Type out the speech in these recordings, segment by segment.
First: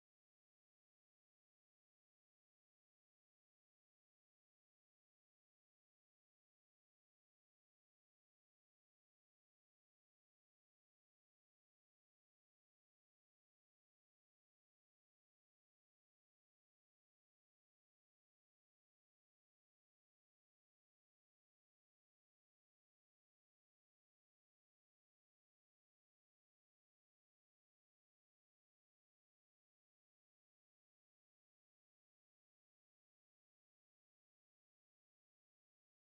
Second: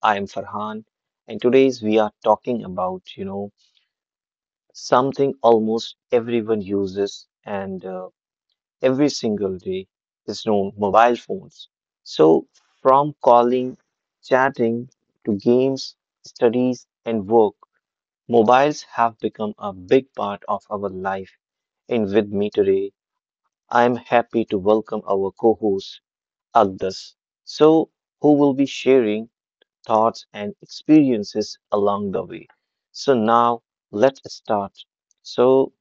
I am Farhan and today's we are talking about, something almost everyone uses and every single day is known mobile phones. So, from calling, chatting to games, studies and work, mobiles have become a big part of our life. And with me today, I am happy to welcome our co-host Agdas. So, who will be sharing thoughts, and experiences along the way. So, now let's start. So,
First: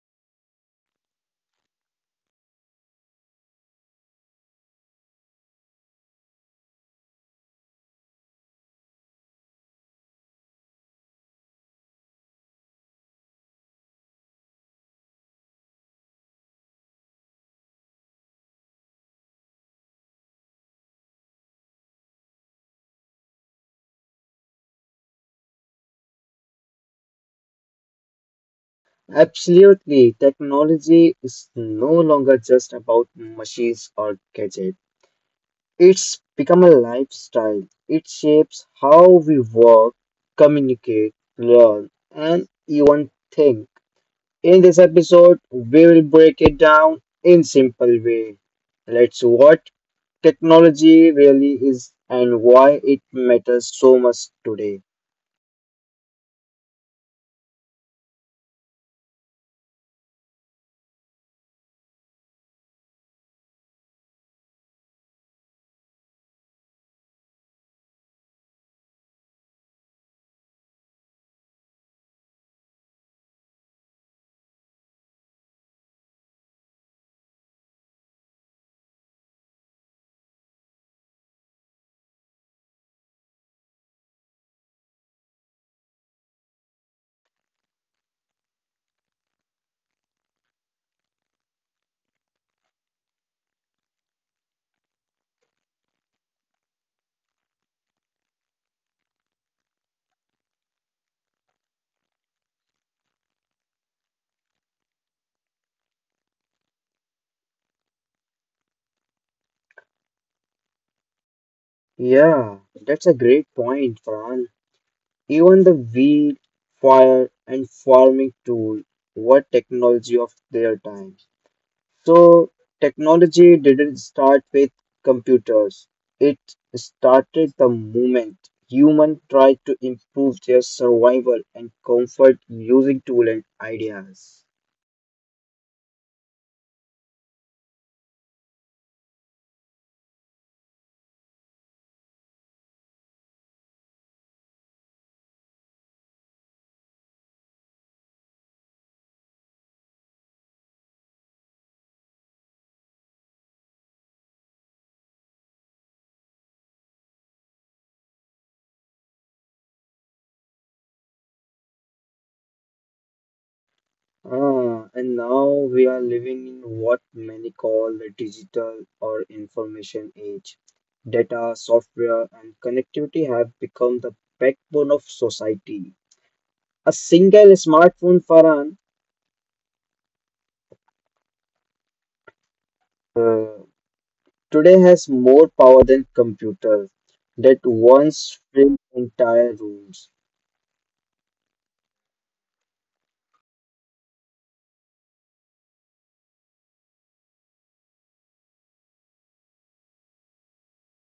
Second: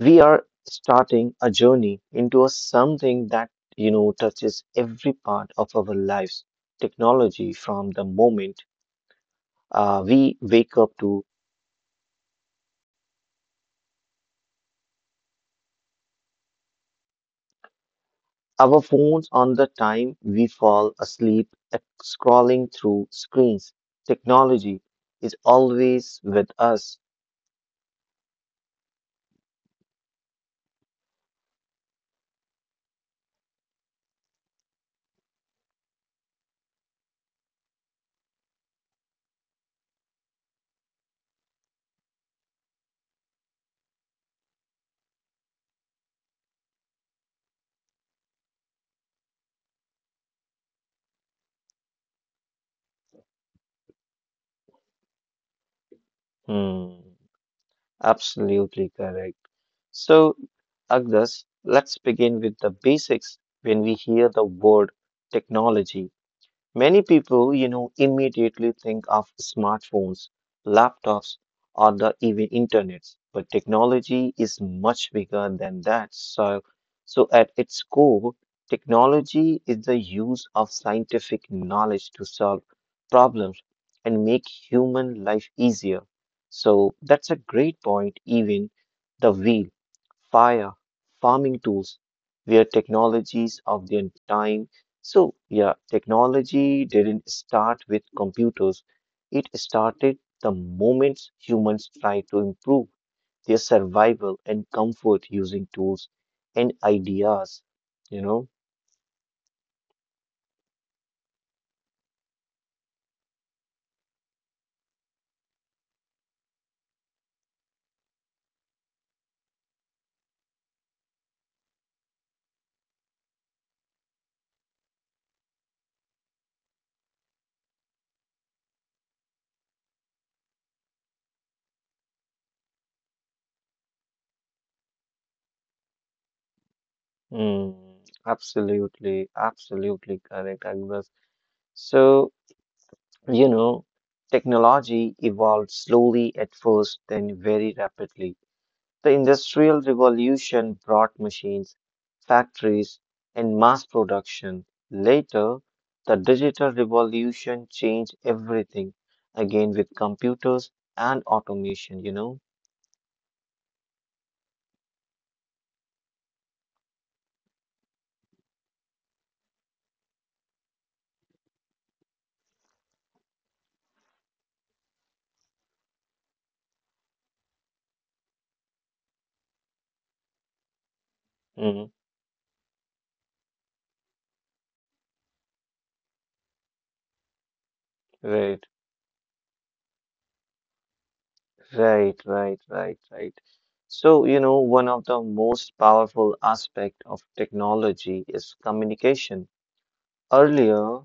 we are starting a journey into a something that touches every part of our lives technology from the moment we wake up to our phones on the time we fall asleep uh, scrolling through screens technology is always with us. Absolutely. Technology is no longer just about machines or gadgets. It's become a lifestyle. It shapes how we work, communicate, learn, and even think. In this episode, we will break it down in simple way. Let's what technology really is and why it matters so much today. Hmm, absolutely correct. So, Agnes, let's begin with the basics when we hear the word technology. Many people, immediately think of smartphones, laptops, or the even internets, but technology is much bigger than that. So at its core, technology is the use of scientific knowledge to solve problems and make human life easier. So that's a great point, even the wheel, fire, farming tools were technologies of their time. So, yeah, technology didn't start with computers. It started the moment humans tried to improve their survival and comfort using tools and ideas, you know? Yeah, that's a great point, Farhan. Even the weed, fire, and farming tool were technology of their time. So, technology didn't start with computers, it started the moment humans tried to improve their survival and comfort using tools and ideas. Mm, absolutely, absolutely correct, Agnes. So, you know, technology evolved slowly at first, then very rapidly. The Industrial Revolution brought machines, factories, and mass production. Later, the Digital Revolution changed everything again with computers and automation. Ah, and now we are living in what many call the digital or information age. Data, software, and connectivity have become the backbone of society. A single smartphone, Farhan, Mhm. uh, today has more power than computers that once Right, filled entire rooms. right, right, right, right. So, one of the most powerful aspect of technology is communication. Earlier,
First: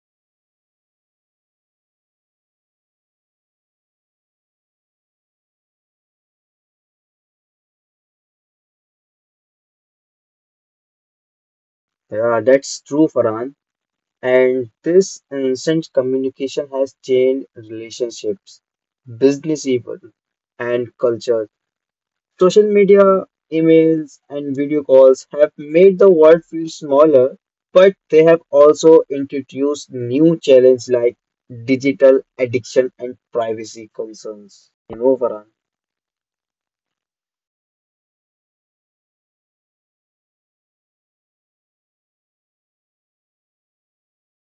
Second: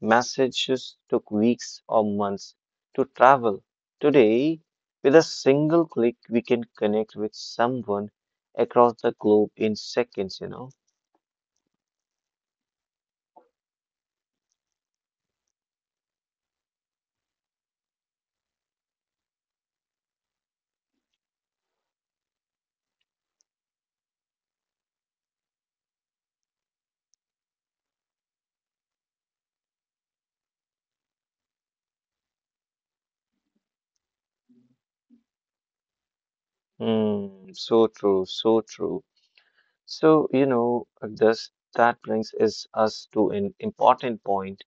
messages took weeks or months to travel. Today, with a single click, we can connect with someone across the globe in seconds. Yeah, that's true, Farhan. And this instant communication has changed relationships, business even and culture. Social media, emails, and video calls have made the world feel smaller, but they have also introduced new challenges like digital addiction and privacy concerns. You know, Farhan? Hmm, so true, so true. So, this that brings is us to an important point.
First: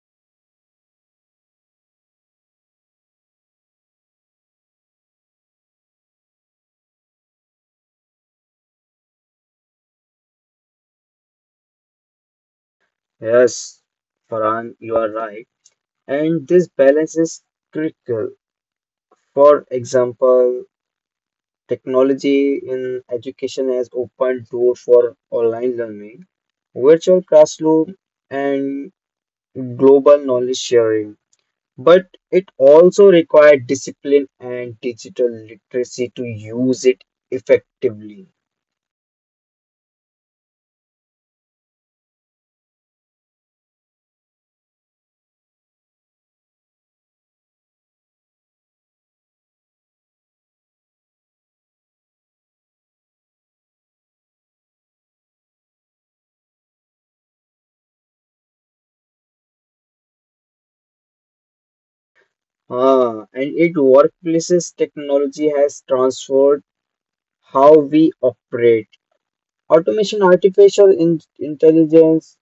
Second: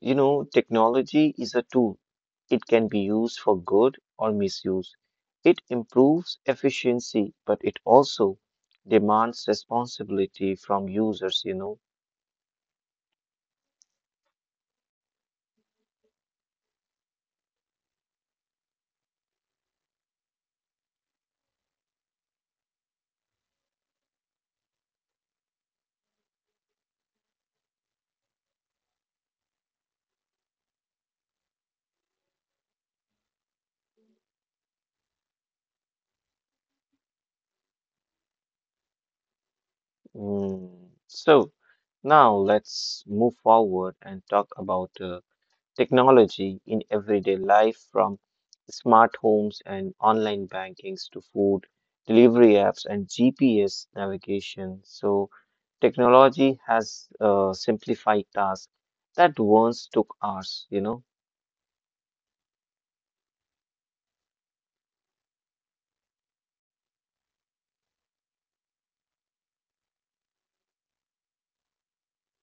Technology is a tool. It can be used for good or misuse. It improves efficiency, but it also demands responsibility from users. Yes, Farhan, you are right. And this balance is critical. For example, technology in education has opened doors for online learning, virtual classroom, and global knowledge sharing. But it also required discipline and digital literacy to use it effectively. Mm. So now let's move forward and talk about technology in everyday life, from smart homes and online bankings to food delivery apps and GPS navigation. So, technology has simplified tasks that once took hours. Ah, and in workplaces, technology has transformed how we operate. Automation, artificial intelligence,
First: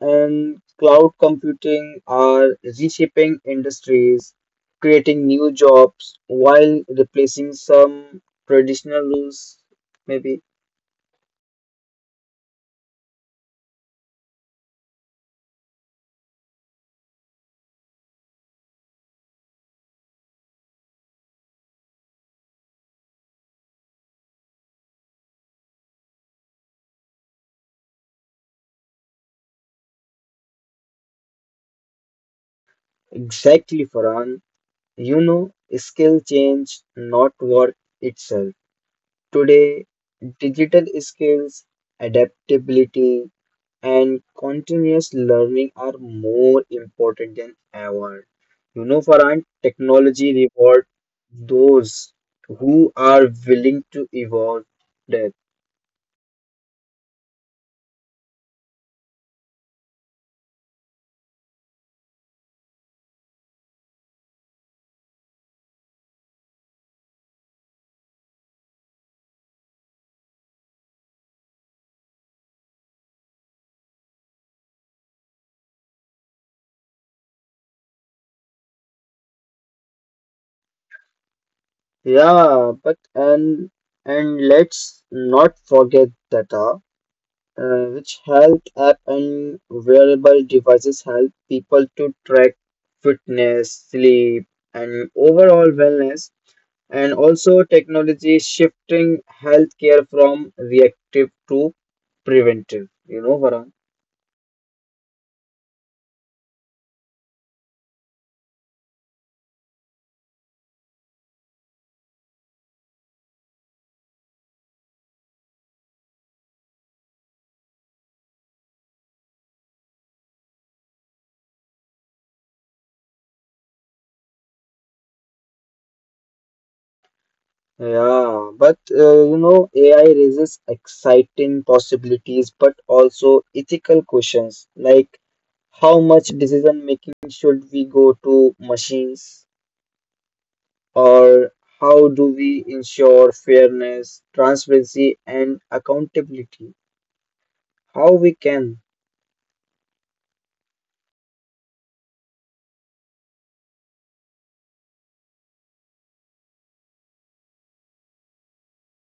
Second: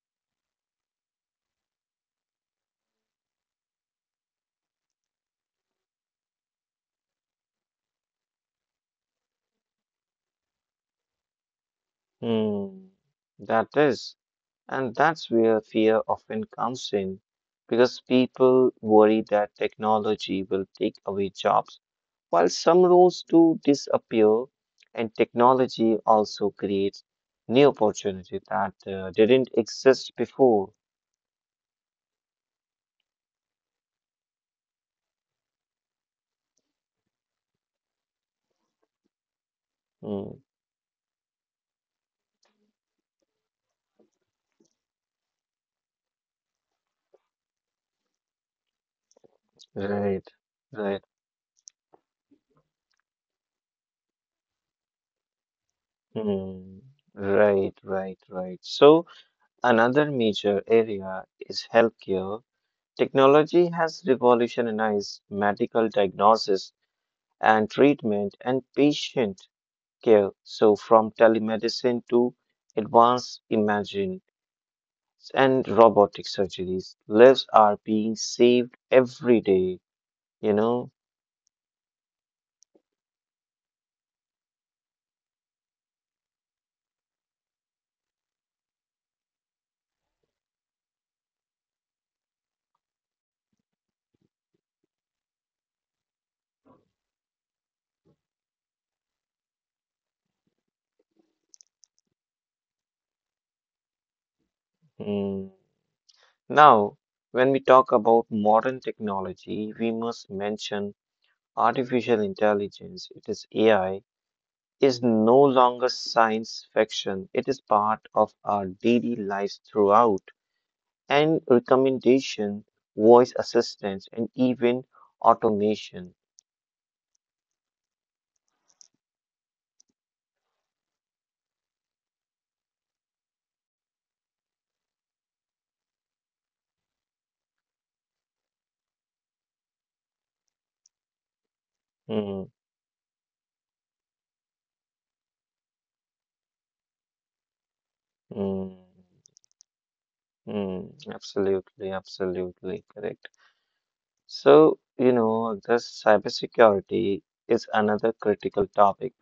and cloud computing are reshaping industries, creating new jobs while replacing some traditional roles. Maybe Hmm, that is. And that's where fear often comes in because people worry that technology will take away jobs. While some roles do disappear, and technology also creates new opportunities that didn't exist before. exactly, Farhan. You know, skill change, not work itself. Today, Mm, digital skills, adaptability, and continuous learning are more important than ever. You know, Farhan, right, technology reward right, those who are willing to evolve that. mm, right, right, right. So, another major area is healthcare. Technology has revolutionized medical diagnosis and treatment and patient care. So, from telemedicine to advanced imaging and robotic surgeries. Lives are being saved every day, you know. Yeah, but and let's not forget that. Which health app and wearable devices help people to track fitness, sleep, and overall wellness. And also, technology is shifting healthcare from reactive to preventive. You know, Varun. Hmm. Now, when we talk about modern technology, we must mention artificial intelligence. It is AI is no longer science fiction. It is part of our daily lives throughout and recommendation, voice assistance, and even automation. Yeah, but you know, AI raises exciting possibilities, but also ethical questions like how much decision making should we go to machines? Or how do Hmm. we ensure fairness, transparency, and accountability? How we Hmm. can? Hmm. Absolutely, absolutely correct. So, this cybersecurity is another critical topic.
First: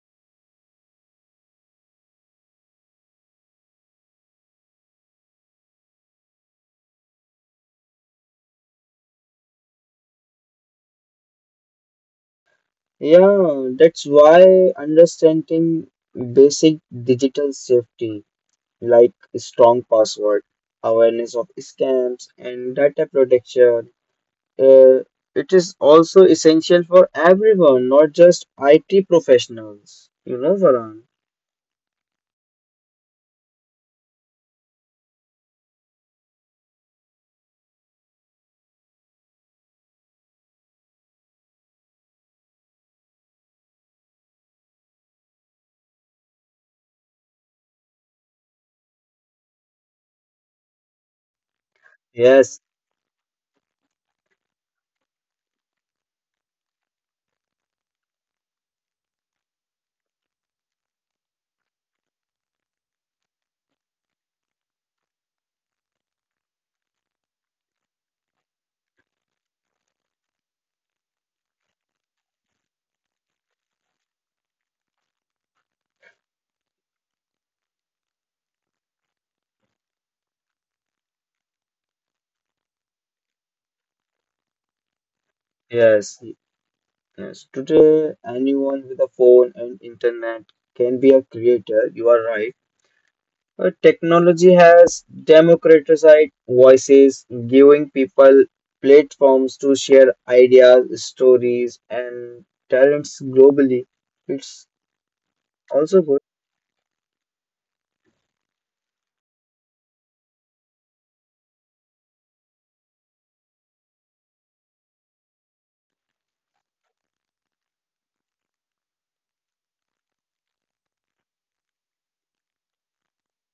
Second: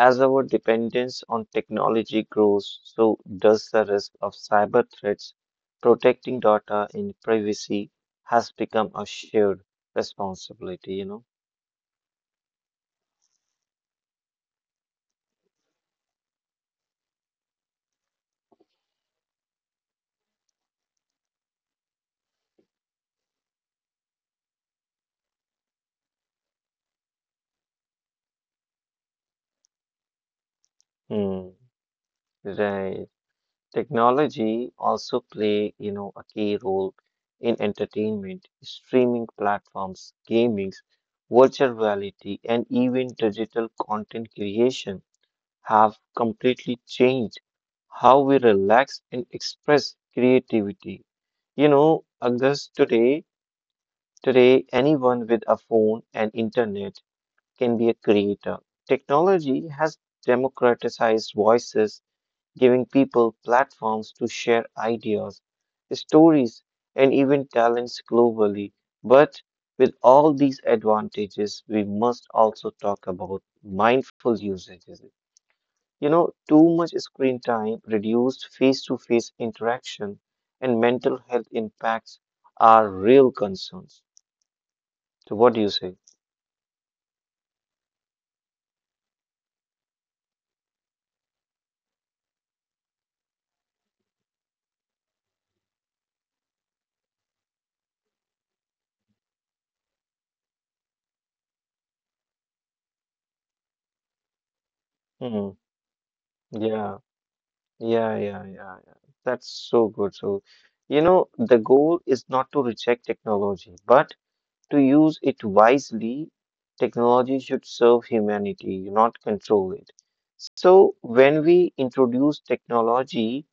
As our dependence on technology grows, so does the risk of cyber threats. Protecting data in privacy has become a shared responsibility, you Yeah, that's why understanding basic digital safety like strong password, awareness of scams, and data protection. Uh, it is also essential for everyone, not just IT professionals. You know, Varun? know. Hmm, right. Technology also play, a key role in entertainment, streaming platforms, gaming, virtual reality, and even digital content creation. Have completely changed how we relax and express creativity. You know, Yes, August, today, anyone with a phone and internet can be a creator. Technology has democratized voices, giving people platforms to share ideas, stories, and even talents globally. But with all these advantages, we must also talk about mindful usages. Too much screen time, reduced face-to-face interaction, and mental health impacts are real concerns. So, what do you say? yes. Yes, today anyone with a phone and internet can be a creator, you are right. But technology has democratized voices, giving people platforms to share ideas, stories, and talents globally. It's Hmm. also good. Yeah, yeah, yeah, yeah, yeah. That's so good. So, the goal is not to reject technology, but to use it wisely. Technology should serve humanity, not control it. So, when we introduce technology,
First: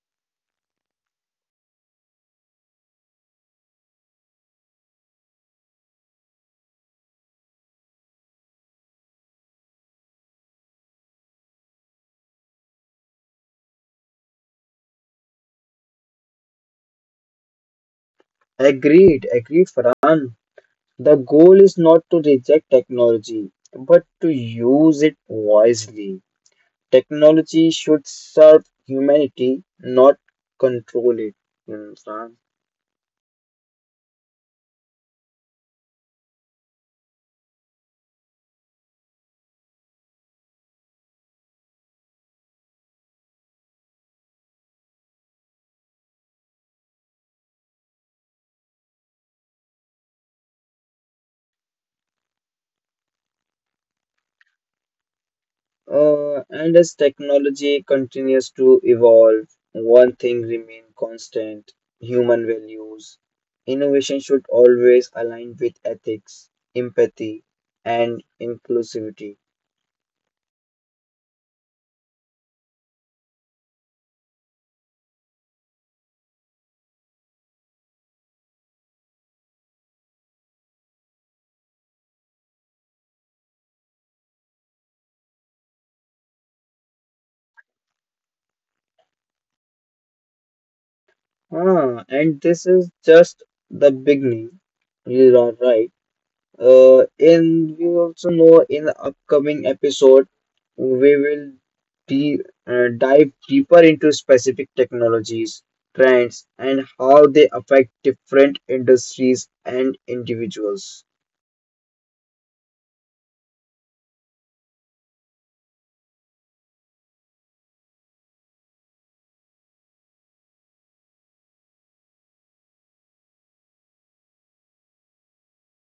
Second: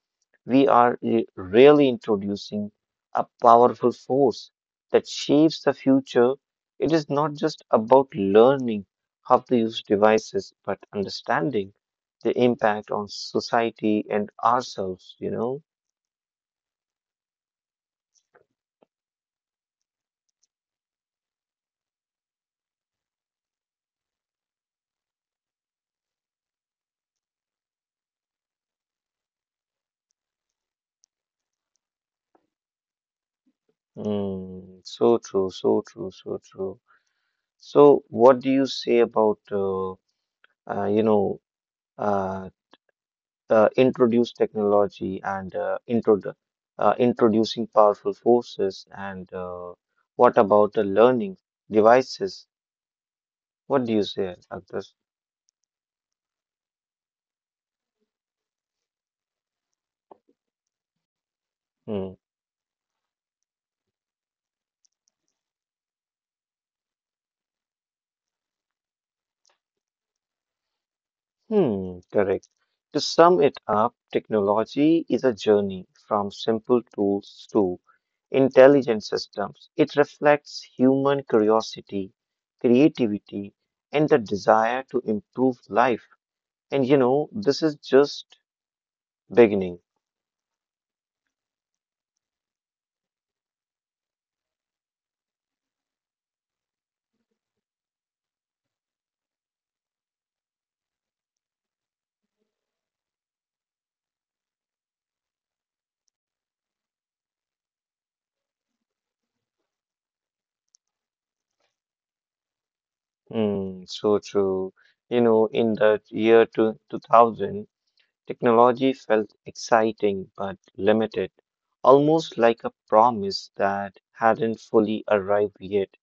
we are really introducing a powerful force that shapes the future. It is not just about learning how to use devices, but understanding the impact on society and ourselves. Agreed, Farhan. The goal is not to reject technology, but to use it wisely. Technology should serve humanity, not control it. You understand? Mm, so true, so true, so true. So, what do you say about, uh, you know, uh, introduce technology and introducing powerful forces and what about the learning devices? What do you say, Agdas? And as technology continues to evolve, one thing remains constant Hmm. human values. Innovation should always align with ethics, empathy, and inclusivity. Hmm, correct. To sum it up, technology is a journey from simple tools to intelligent systems. It reflects human curiosity, creativity, and the desire to improve life. And this is just beginning. Ah, and this is just the beginning. You are right. And we also know in the upcoming episode, we will de- dive deeper into specific technologies, trends, and how they affect different industries and individuals. Mm, so true. In the year 2000, technology felt exciting but limited, almost like a promise that hadn't fully arrived yet.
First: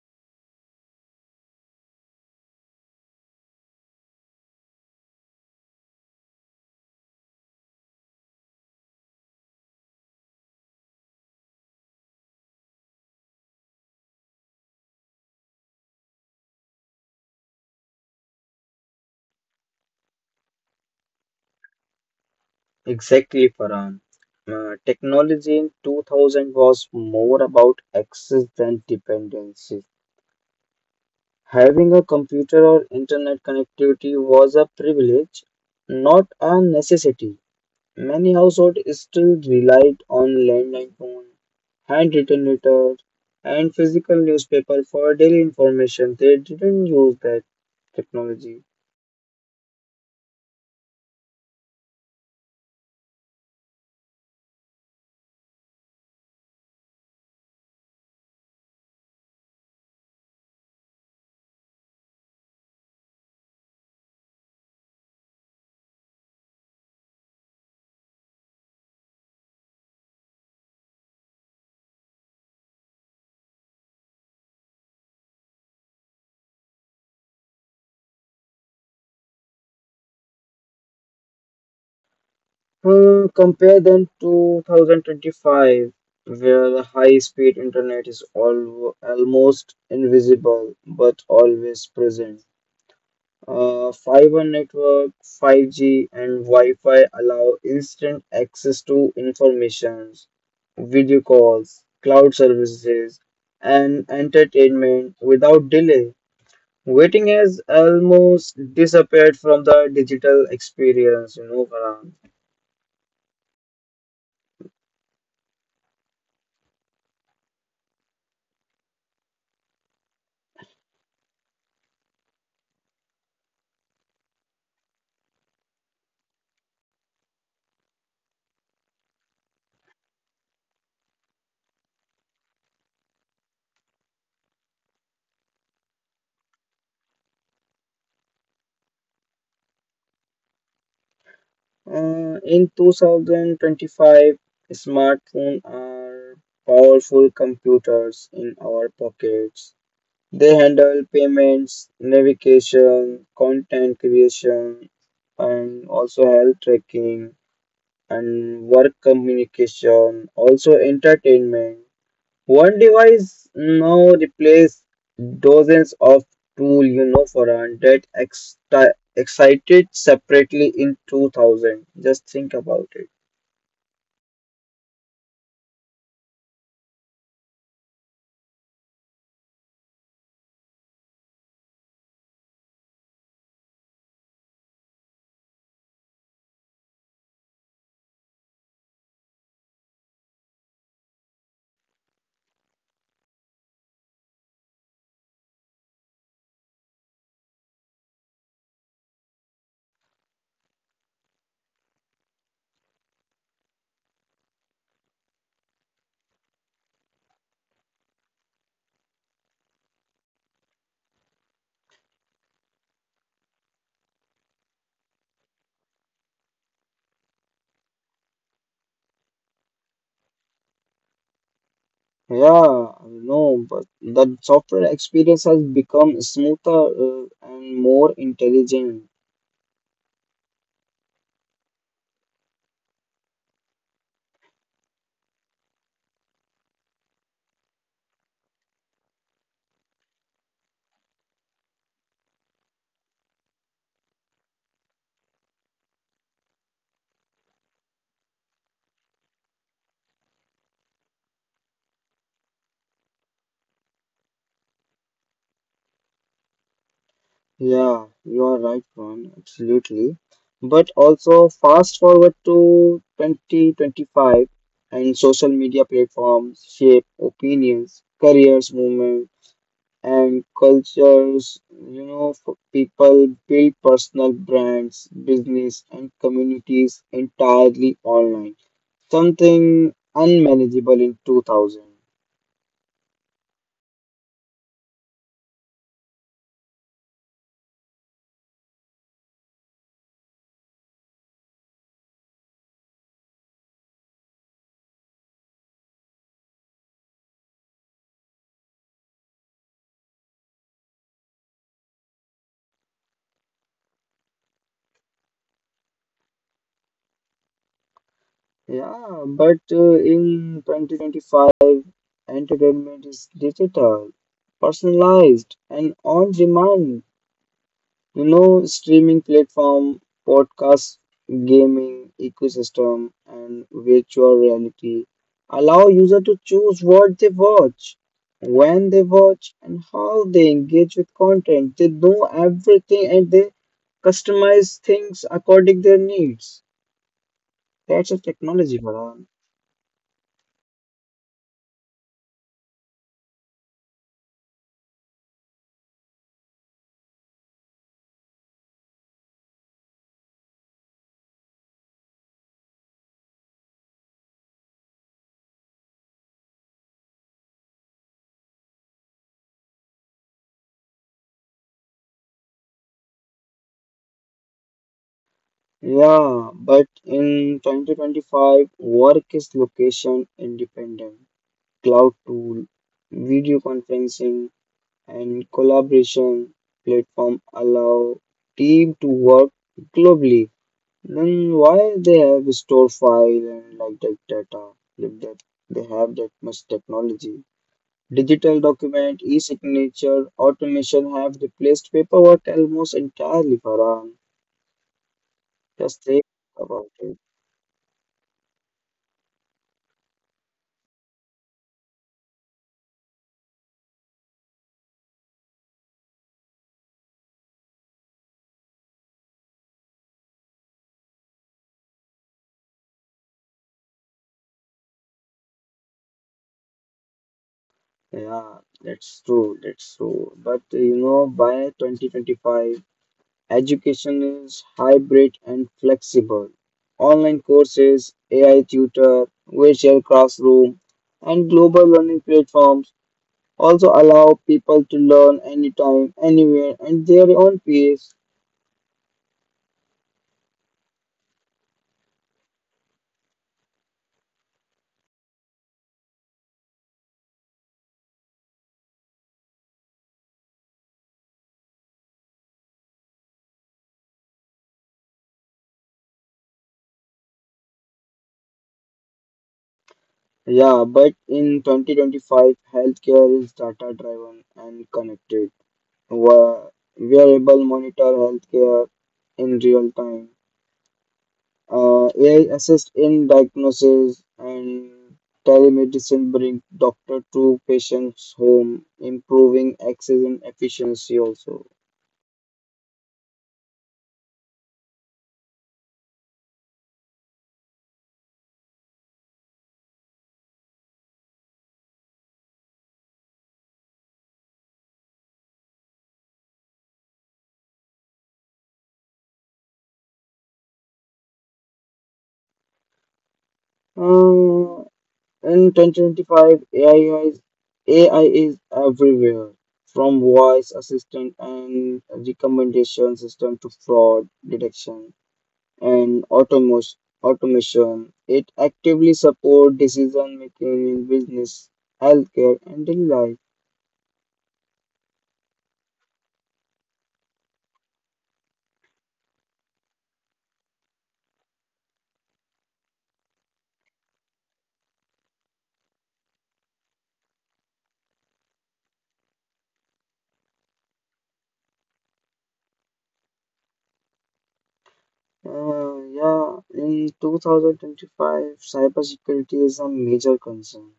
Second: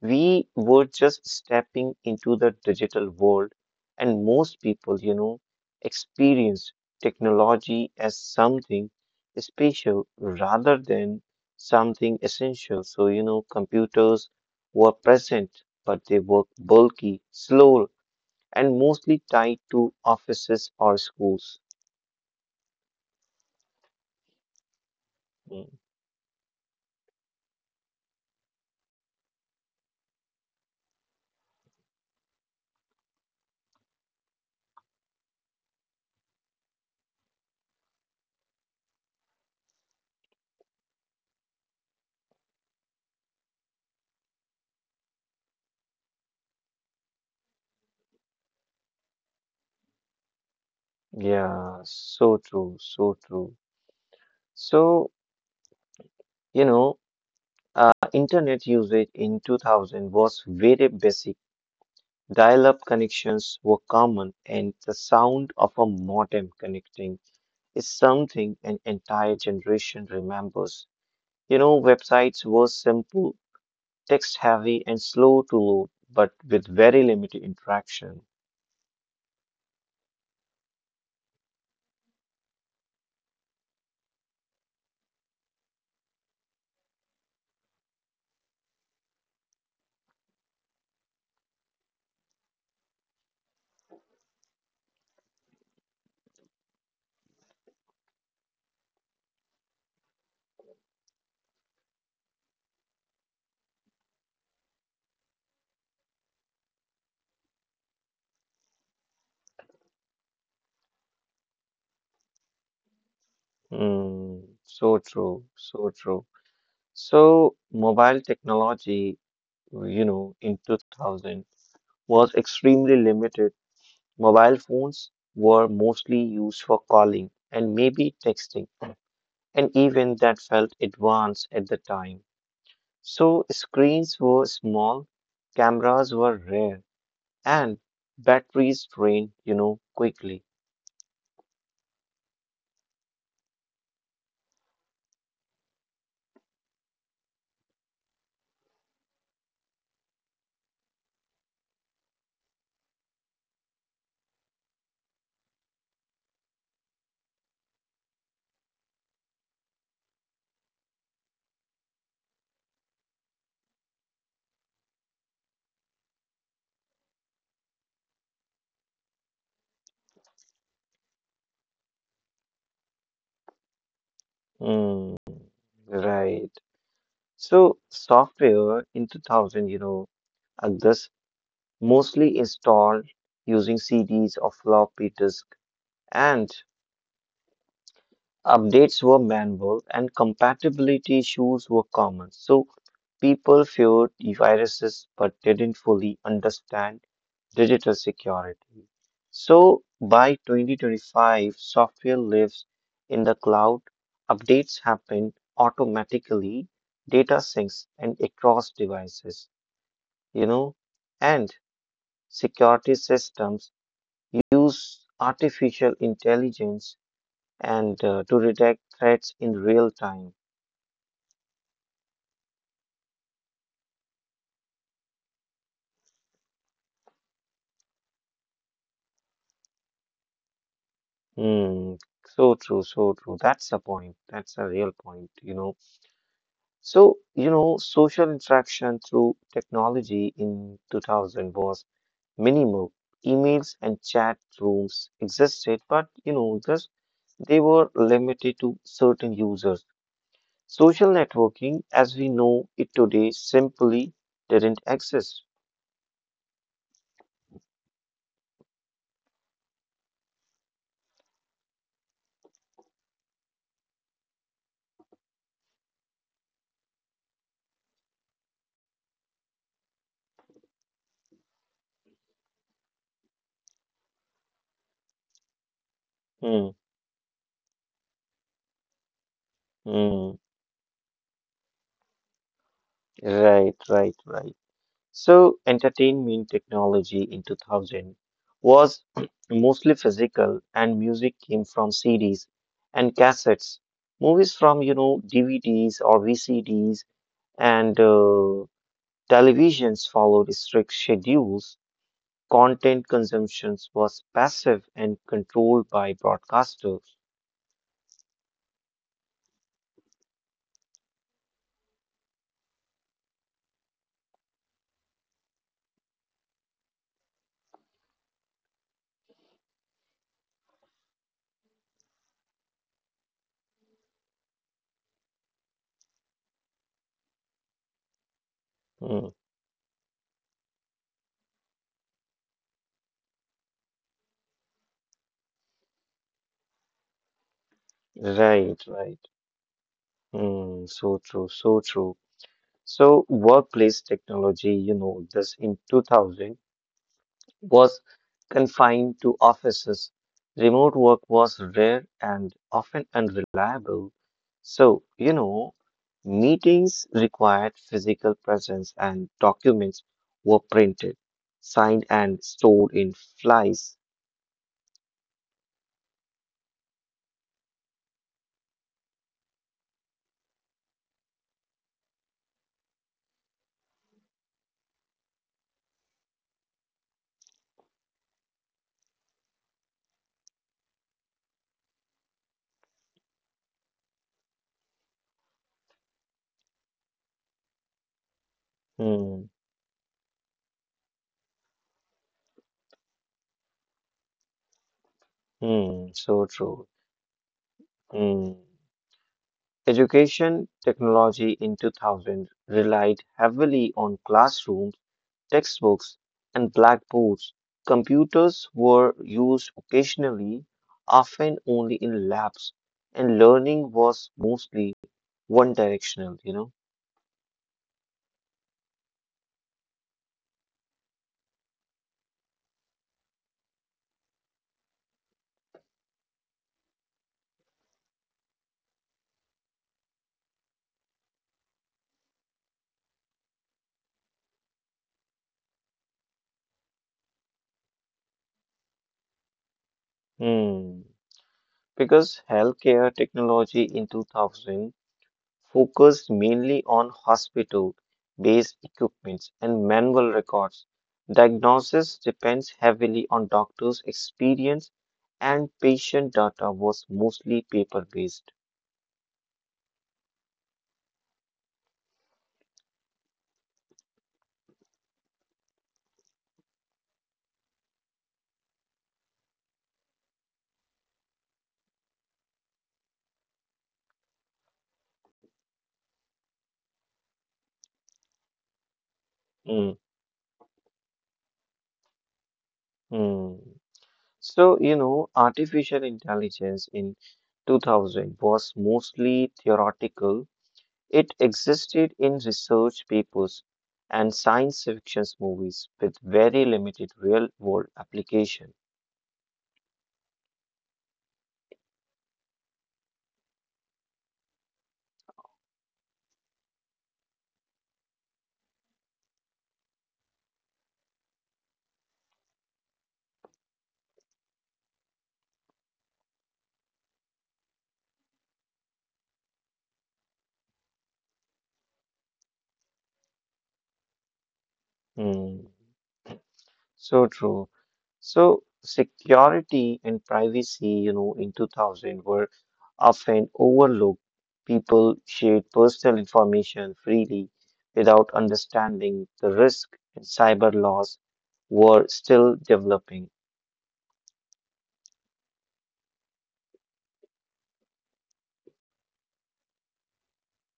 We were just stepping into the digital world, and most people, experience technology as something special rather than something essential. So, computers were present, but they were bulky, slow, and mostly tied to offices or schools. Exactly, Farhan. Technology Mm, in 2000 was more about access than dependency. Having a computer or internet connectivity was a privilege, not a necessity. Many households still relied on landline phone, handwritten letters, and physical newspaper for daily information. They didn't use that technology. yeah, so true, so true. So, you know, internet usage in 2000 was very basic. Dial up connections were common, and the sound of a modem connecting is something an entire generation remembers. Websites were simple, text heavy, and slow to load, but with very limited interaction. Hmm, compare them to 2025, where high-speed internet is al almost invisible but always present. Fiber network, 5G, and Wi-Fi allow instant access to informations, video calls, cloud services, and entertainment without delay. Waiting has almost disappeared from the digital experience, you know, Farhan. Hmm, so true, so true. So, mobile technology, in 2000 was extremely limited. Mobile phones were mostly used for calling and maybe texting an event that felt advanced at the time. So screens were small, cameras were rare, and batteries drained, quickly. In 2025, smartphones are powerful computers in our pockets. They handle payments, navigation, content creation, and also health tracking and work communication, also entertainment. One device now replace dozens of tool you know for and that excited separately in 2000. Just think about it. Mm, right. So software in 2000, Agus mostly installed using CDs or floppy disk, and updates were manual and compatibility issues were common. So people feared viruses but didn't fully understand digital security. So by 2025, software lives in the cloud, updates happen automatically, data syncs and across devices, you know, and security systems use artificial intelligence and to detect threats in real time. Yeah, no, but the software experience has become smoother and more intelligent. Mm, so true, so true. That's a point. That's a real point. So, social interaction through technology in 2000 was minimal. Emails and chat rooms existed, but, just they were limited to certain users. Social networking, as we know it today, simply didn't exist. Yeah, you are right, man. Absolutely. But also, fast forward to 2025, and social media platforms shape opinions, careers, movement, and cultures. You know, people build personal brands, business, and Mm, communities entirely online, something mm, unmanageable in 2000. right, right, right. So, entertainment technology in 2000 was mostly physical, and music came from CDs and cassettes, movies from, DVDs or VCDs, and televisions followed strict schedules. Content consumptions was passive and controlled by broadcasters. Yeah, but in 2025, entertainment is digital, personalized, and on demand. You know, streaming platform, podcast, gaming ecosystem, and virtual reality allow user to choose what they watch, when they Mm, watch, and how they engage with content. They know everything and they customize things according their needs. That's a technology, right, Varun. right. Mm, so true, so true. So, workplace technology, this in 2000 was confined to offices. Remote work was rare and often unreliable. So, meetings required physical presence and documents were printed, signed, and stored in flies. Yeah, but in 2025, work is location independent. Cloud tool, video conferencing, and collaboration platform allow team to work globally. Then why they have store file and like that data if that they have that much technology? Digital document, Hmm, e-signature, automation have replaced paperwork almost entirely, Farhan. Just think hmm, so about true. it. Hmm. Education technology in 2000 relied heavily on classrooms textbooks, and blackboards. Computers were used occasionally, often only in labs, and learning was mostly one directional. Yeah, that's true. But you know, by 2025, education is hybrid and flexible. Online courses, AI tutor, virtual classroom, and global learning platforms also allow people to learn anytime, anywhere, and their own pace. Hmm. Because healthcare technology in 2000 focused mainly on hospital based equipment and manual records. Diagnosis depends heavily on doctors' experience and patient data was mostly paper based. Yeah, but in 2025, healthcare is data driven and connected. Wa- Wearable monitor healthcare in real time. AI assist in diagnosis and telemedicine bring doctor to patient's home, Mm, improving access and efficiency also. mm. So, artificial intelligence in 2000 was mostly theoretical. It existed in research papers and science fiction movies with very limited real world application. Uh, in 2025, AI is everywhere, from voice assistant and recommendation system to fraud detection and automation. It actively supports decision making in business, healthcare, and daily life. Hmm. So true. So security and privacy, in 2000 were often overlooked. People shared personal information freely without understanding the risk and cyber laws were still developing. Yeah, in 2025, cybersecurity is a major concern.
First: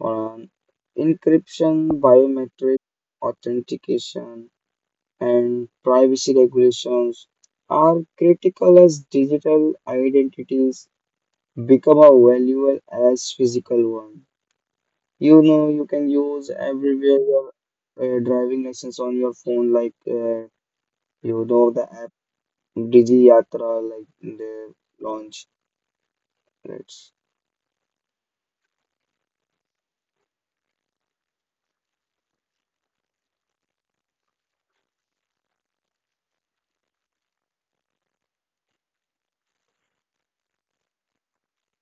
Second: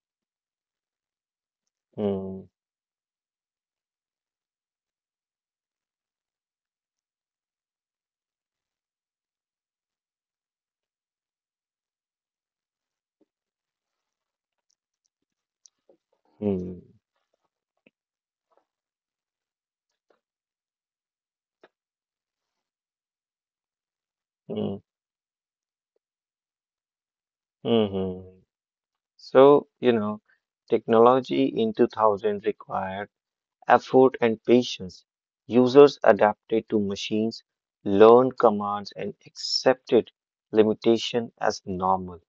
Um, Encryption, Hmm, biometric authentication, and privacy regulations are critical as digital identities become as valuable as physical ones. You know, you can hmm, use everywhere your driving license on your phone, like you know the app Digi Yatra, like hmm, the launch. Right. hmm, hmm. So, technology in 2000 required effort and patience. Users adapted to machines, learned commands, and accepted limitation as normal.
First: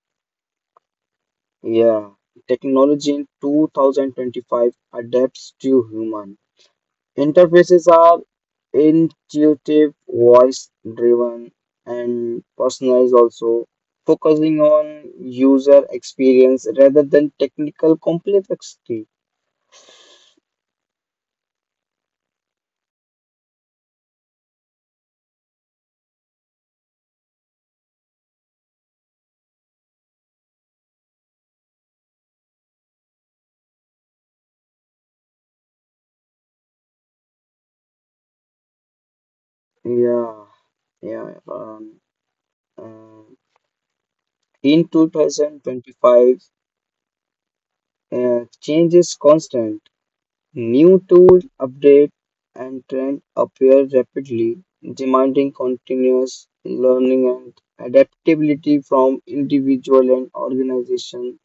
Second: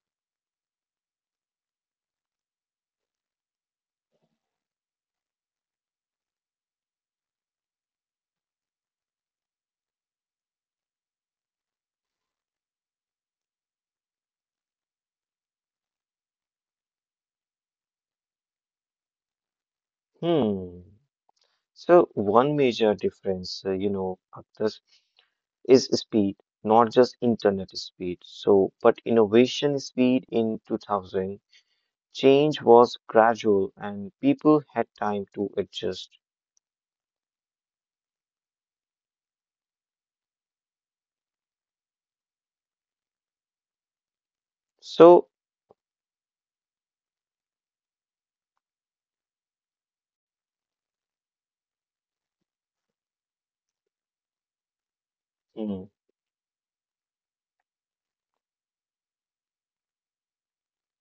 Yeah, technology in 2025 adapts to human. Interfaces are intuitive, voice driven, and personalized, also focusing on user experience rather than technical complexity. Hmm. So one major difference, Akhtar, is speed, not just internet speed. So, but innovation speed in 2000, change was gradual and people had time to adjust. Yeah, yeah. Um, uh, in So, 2025, change is constant. New tools, updates, and trends appear rapidly, demanding hmm, continuous learning and adaptability from individual and organization.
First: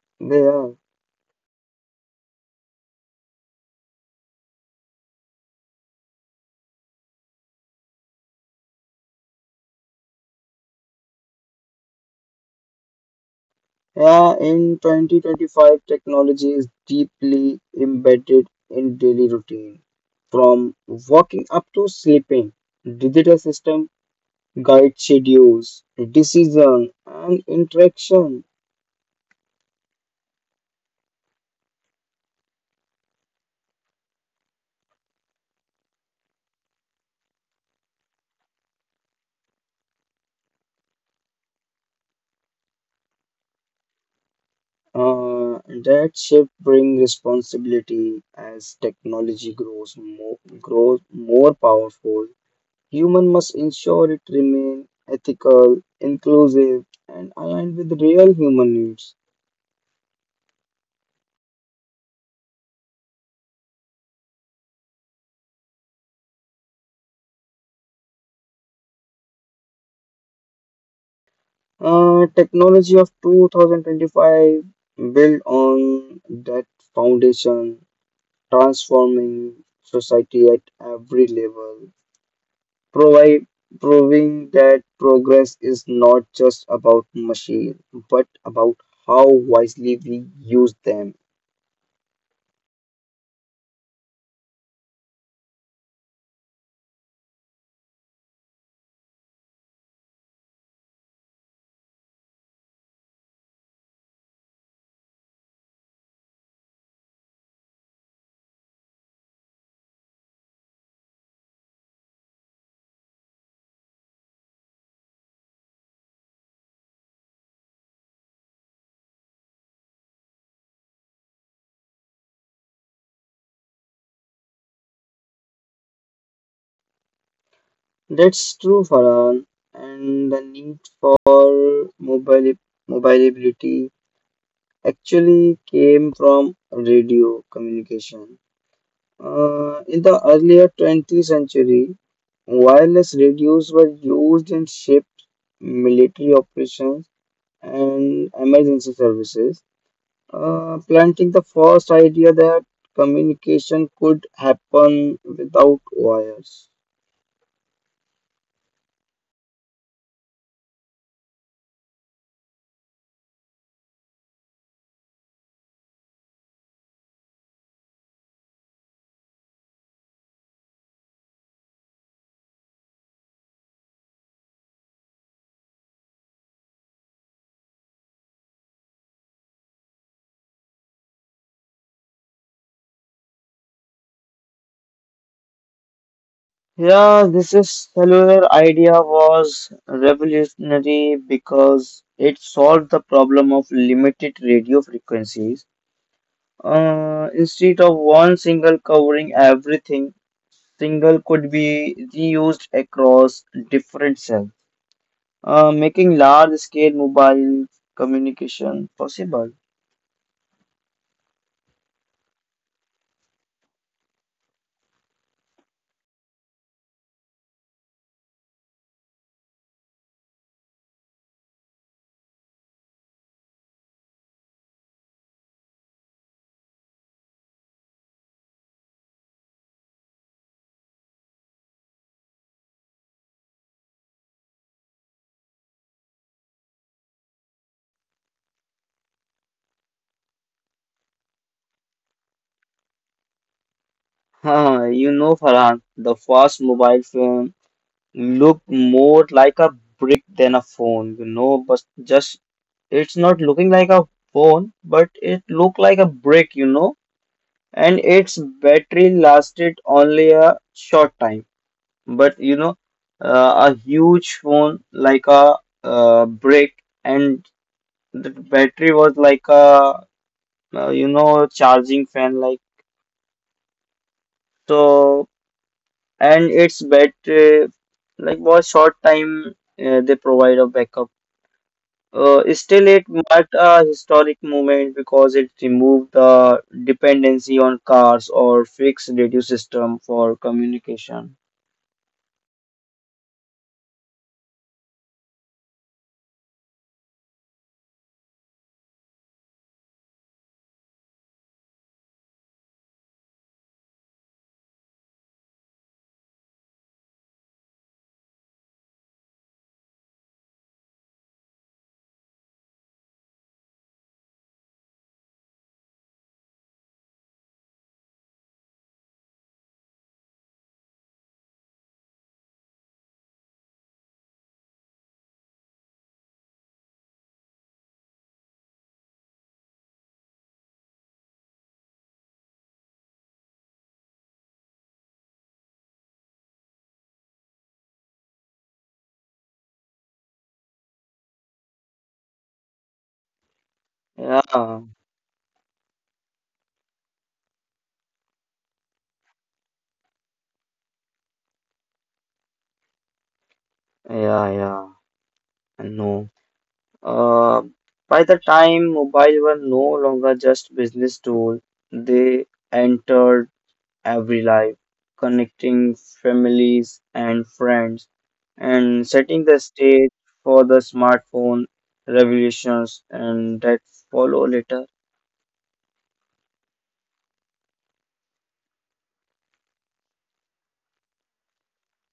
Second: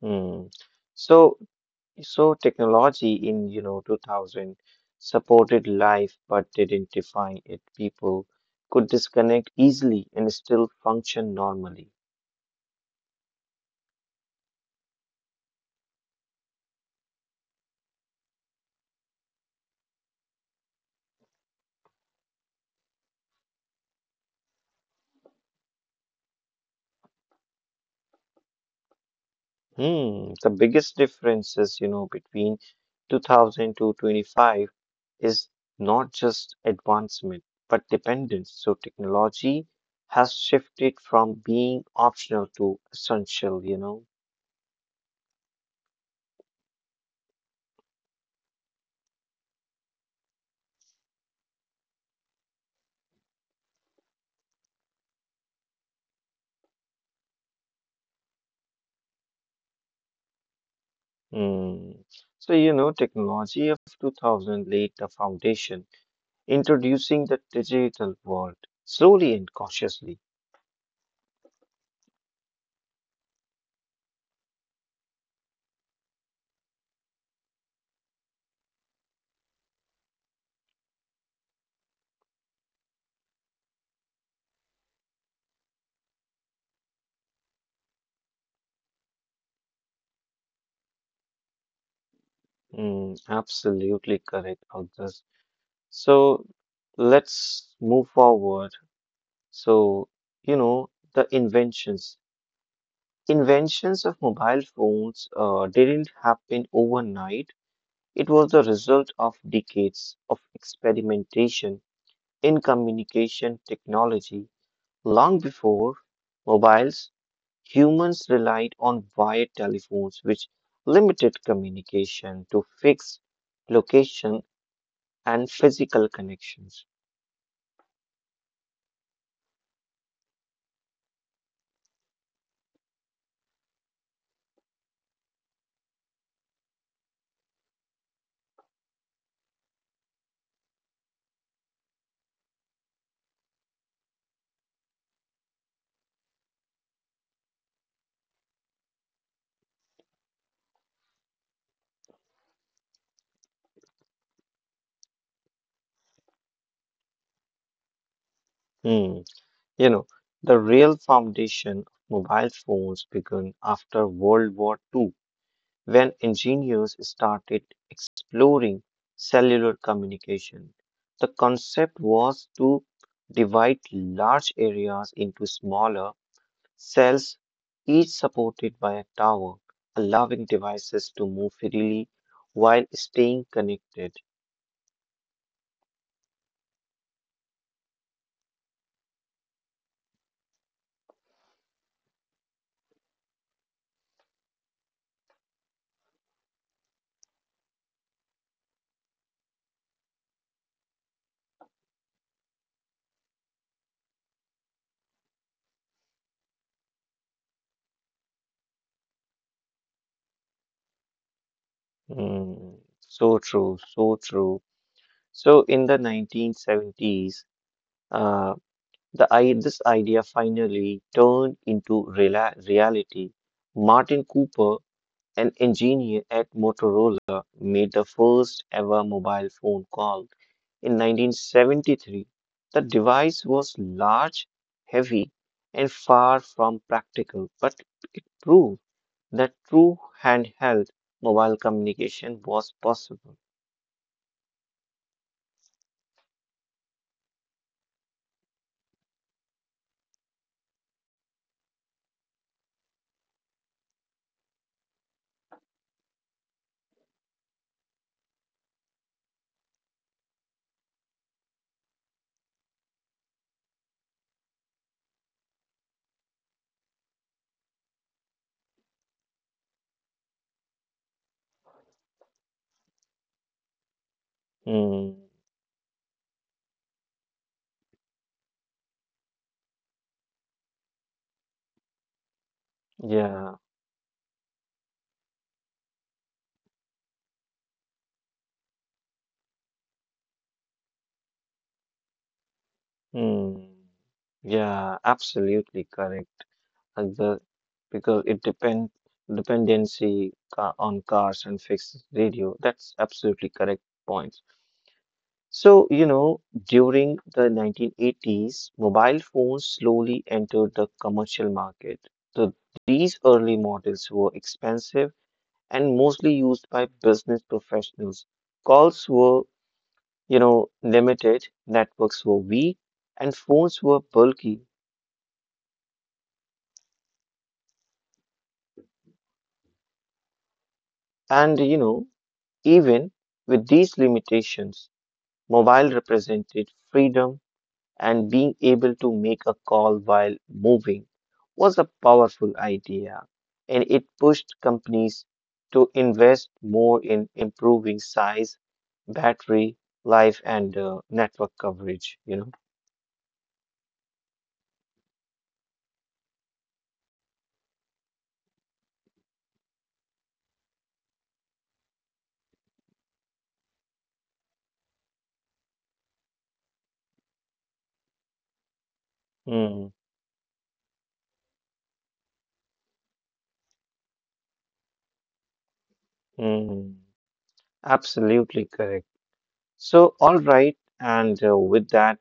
hmm. Yeah. So So technology in, 2000 supported life but didn't define it. People could disconnect easily and still function normally. Yeah, in 2025, technology is deeply embedded in daily routine. From waking up to sleeping, digital system guide schedules, decision, and interaction. Hmm, the biggest differences, between 2000 to 25 is not just advancement but dependence. So technology has shifted from being optional to essential. That shift brings responsibility as technology grows more powerful. Human must ensure it remains ethical, inclusive, and aligned with real human needs. Hmm. So, technology of 2000 laid the foundation introducing the digital world slowly and cautiously. Technology of 2025 built on that foundation, transforming society at every level. provide, Proving that progress is not just about machine but about how wisely we use them. Mm, absolutely correct, August. So let's move forward. So, you know, the inventions. Inventions of mobile phones didn't happen overnight. It was the result of decades of experimentation in communication technology. Long before mobiles, humans relied on wired telephones, which limited communication to fixed location and physical connections. That's true, Farhan, and the need for mobile mobility actually came from radio communication. In the earlier 20th century, wireless radios were used in ships, military operations, and emergency services. Planting the first idea that communication could happen without wires. Hmm. You know, the real foundation of mobile phones began after World War Two, when engineers started exploring cellular communication. The concept was to divide large areas into smaller cells, each supported by a tower, allowing devices to move freely while staying connected. Yeah, this is cellular idea was revolutionary because it solved the problem of limited radio frequencies. Instead of one single covering everything, single could be reused across different cells, making large-scale mobile communication possible. Hmm, so true, so true. So in the 1970s, uh, this idea finally turned into reala reality. Martin Cooper an engineer at Motorola made the first ever mobile phone call in 1973. The device was large, heavy, and far from practical, but it proved that true handheld mobile communication was possible. Huh, you know, Farhan, the first mobile phone looked more like a brick than a phone, you know, but just it's not looking like a phone, but it looked like a brick, you know, and its battery lasted only a short time. But you know, a huge phone like a brick, and the battery was like a you know charging fan, like Hmm, so. And its battery like was short time they provide a backup. Still it yeah, marked a historic moment because it removed the dependency on cars or fixed radio system for communication. hmm, yeah, absolutely correct. Other because it dependency on cars and fixed radio. That's absolutely correct point. So, during the 1980s, mobile phones slowly entered the commercial market. So these early models were expensive and mostly used by business professionals. Calls were, limited, networks were weak, and phones were bulky. And, even with these limitations, mobile represented freedom and being able to make a call while moving was a powerful idea and it pushed yeah companies to invest more in improving size, battery life and network coverage, yeah yeah I know. uh, by the time mobile were no longer just business tool, they entered every life, connecting families and friends, and setting the know. stage for the smartphone revolutions and that follow later. Hmm, hmm, absolutely correct. So, all right, and with that,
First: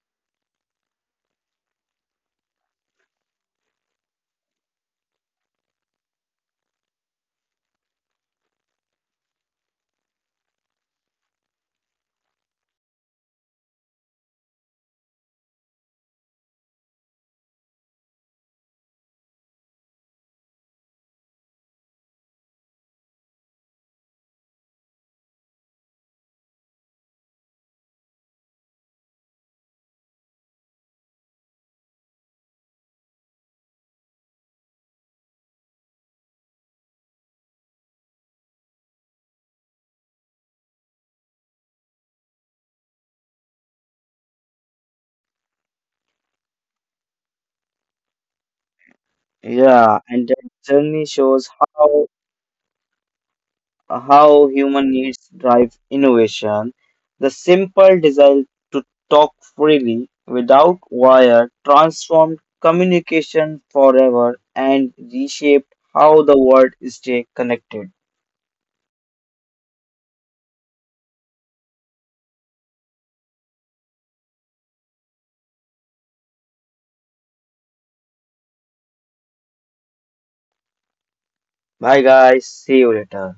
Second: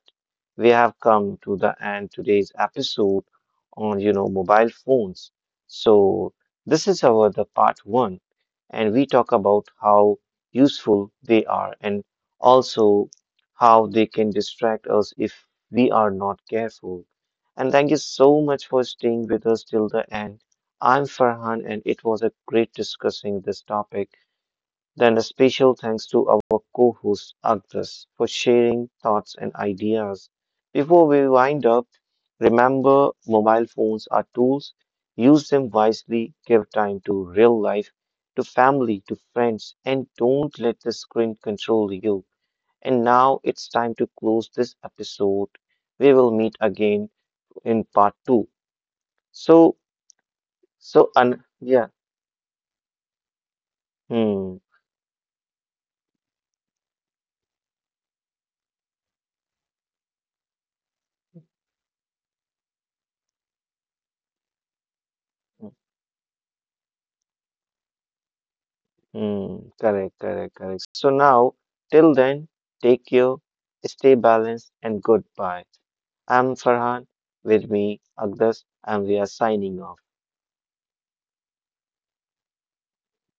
we have come to the end today's episode on mobile phones. So, this is our the part one, and we talk about how useful they are and also how they can distract us if we are not careful. And thank you so much for staying with us till the end. I'm Farhan, and it was a great discussing this topic. Then a special thanks to our co-host Agnes for sharing thoughts and ideas. Before we wind up, remember mobile phones are tools. Use them wisely, give time to real life, to family, to friends, and don't let the screen control you. And now it's time to close this episode. We will meet again in part two. So, Yeah, and that journey shows yeah, how how hmm, hmm. human needs drive innovation. The simple desire to talk freely without wire transformed communication forever and reshaped how the world stay connected. Mm, correct, correct, correct. So now, till then, take care, stay balanced, and goodbye. I'm Farhan. With me, Agdas, and we are signing off. Bye guys, see you later.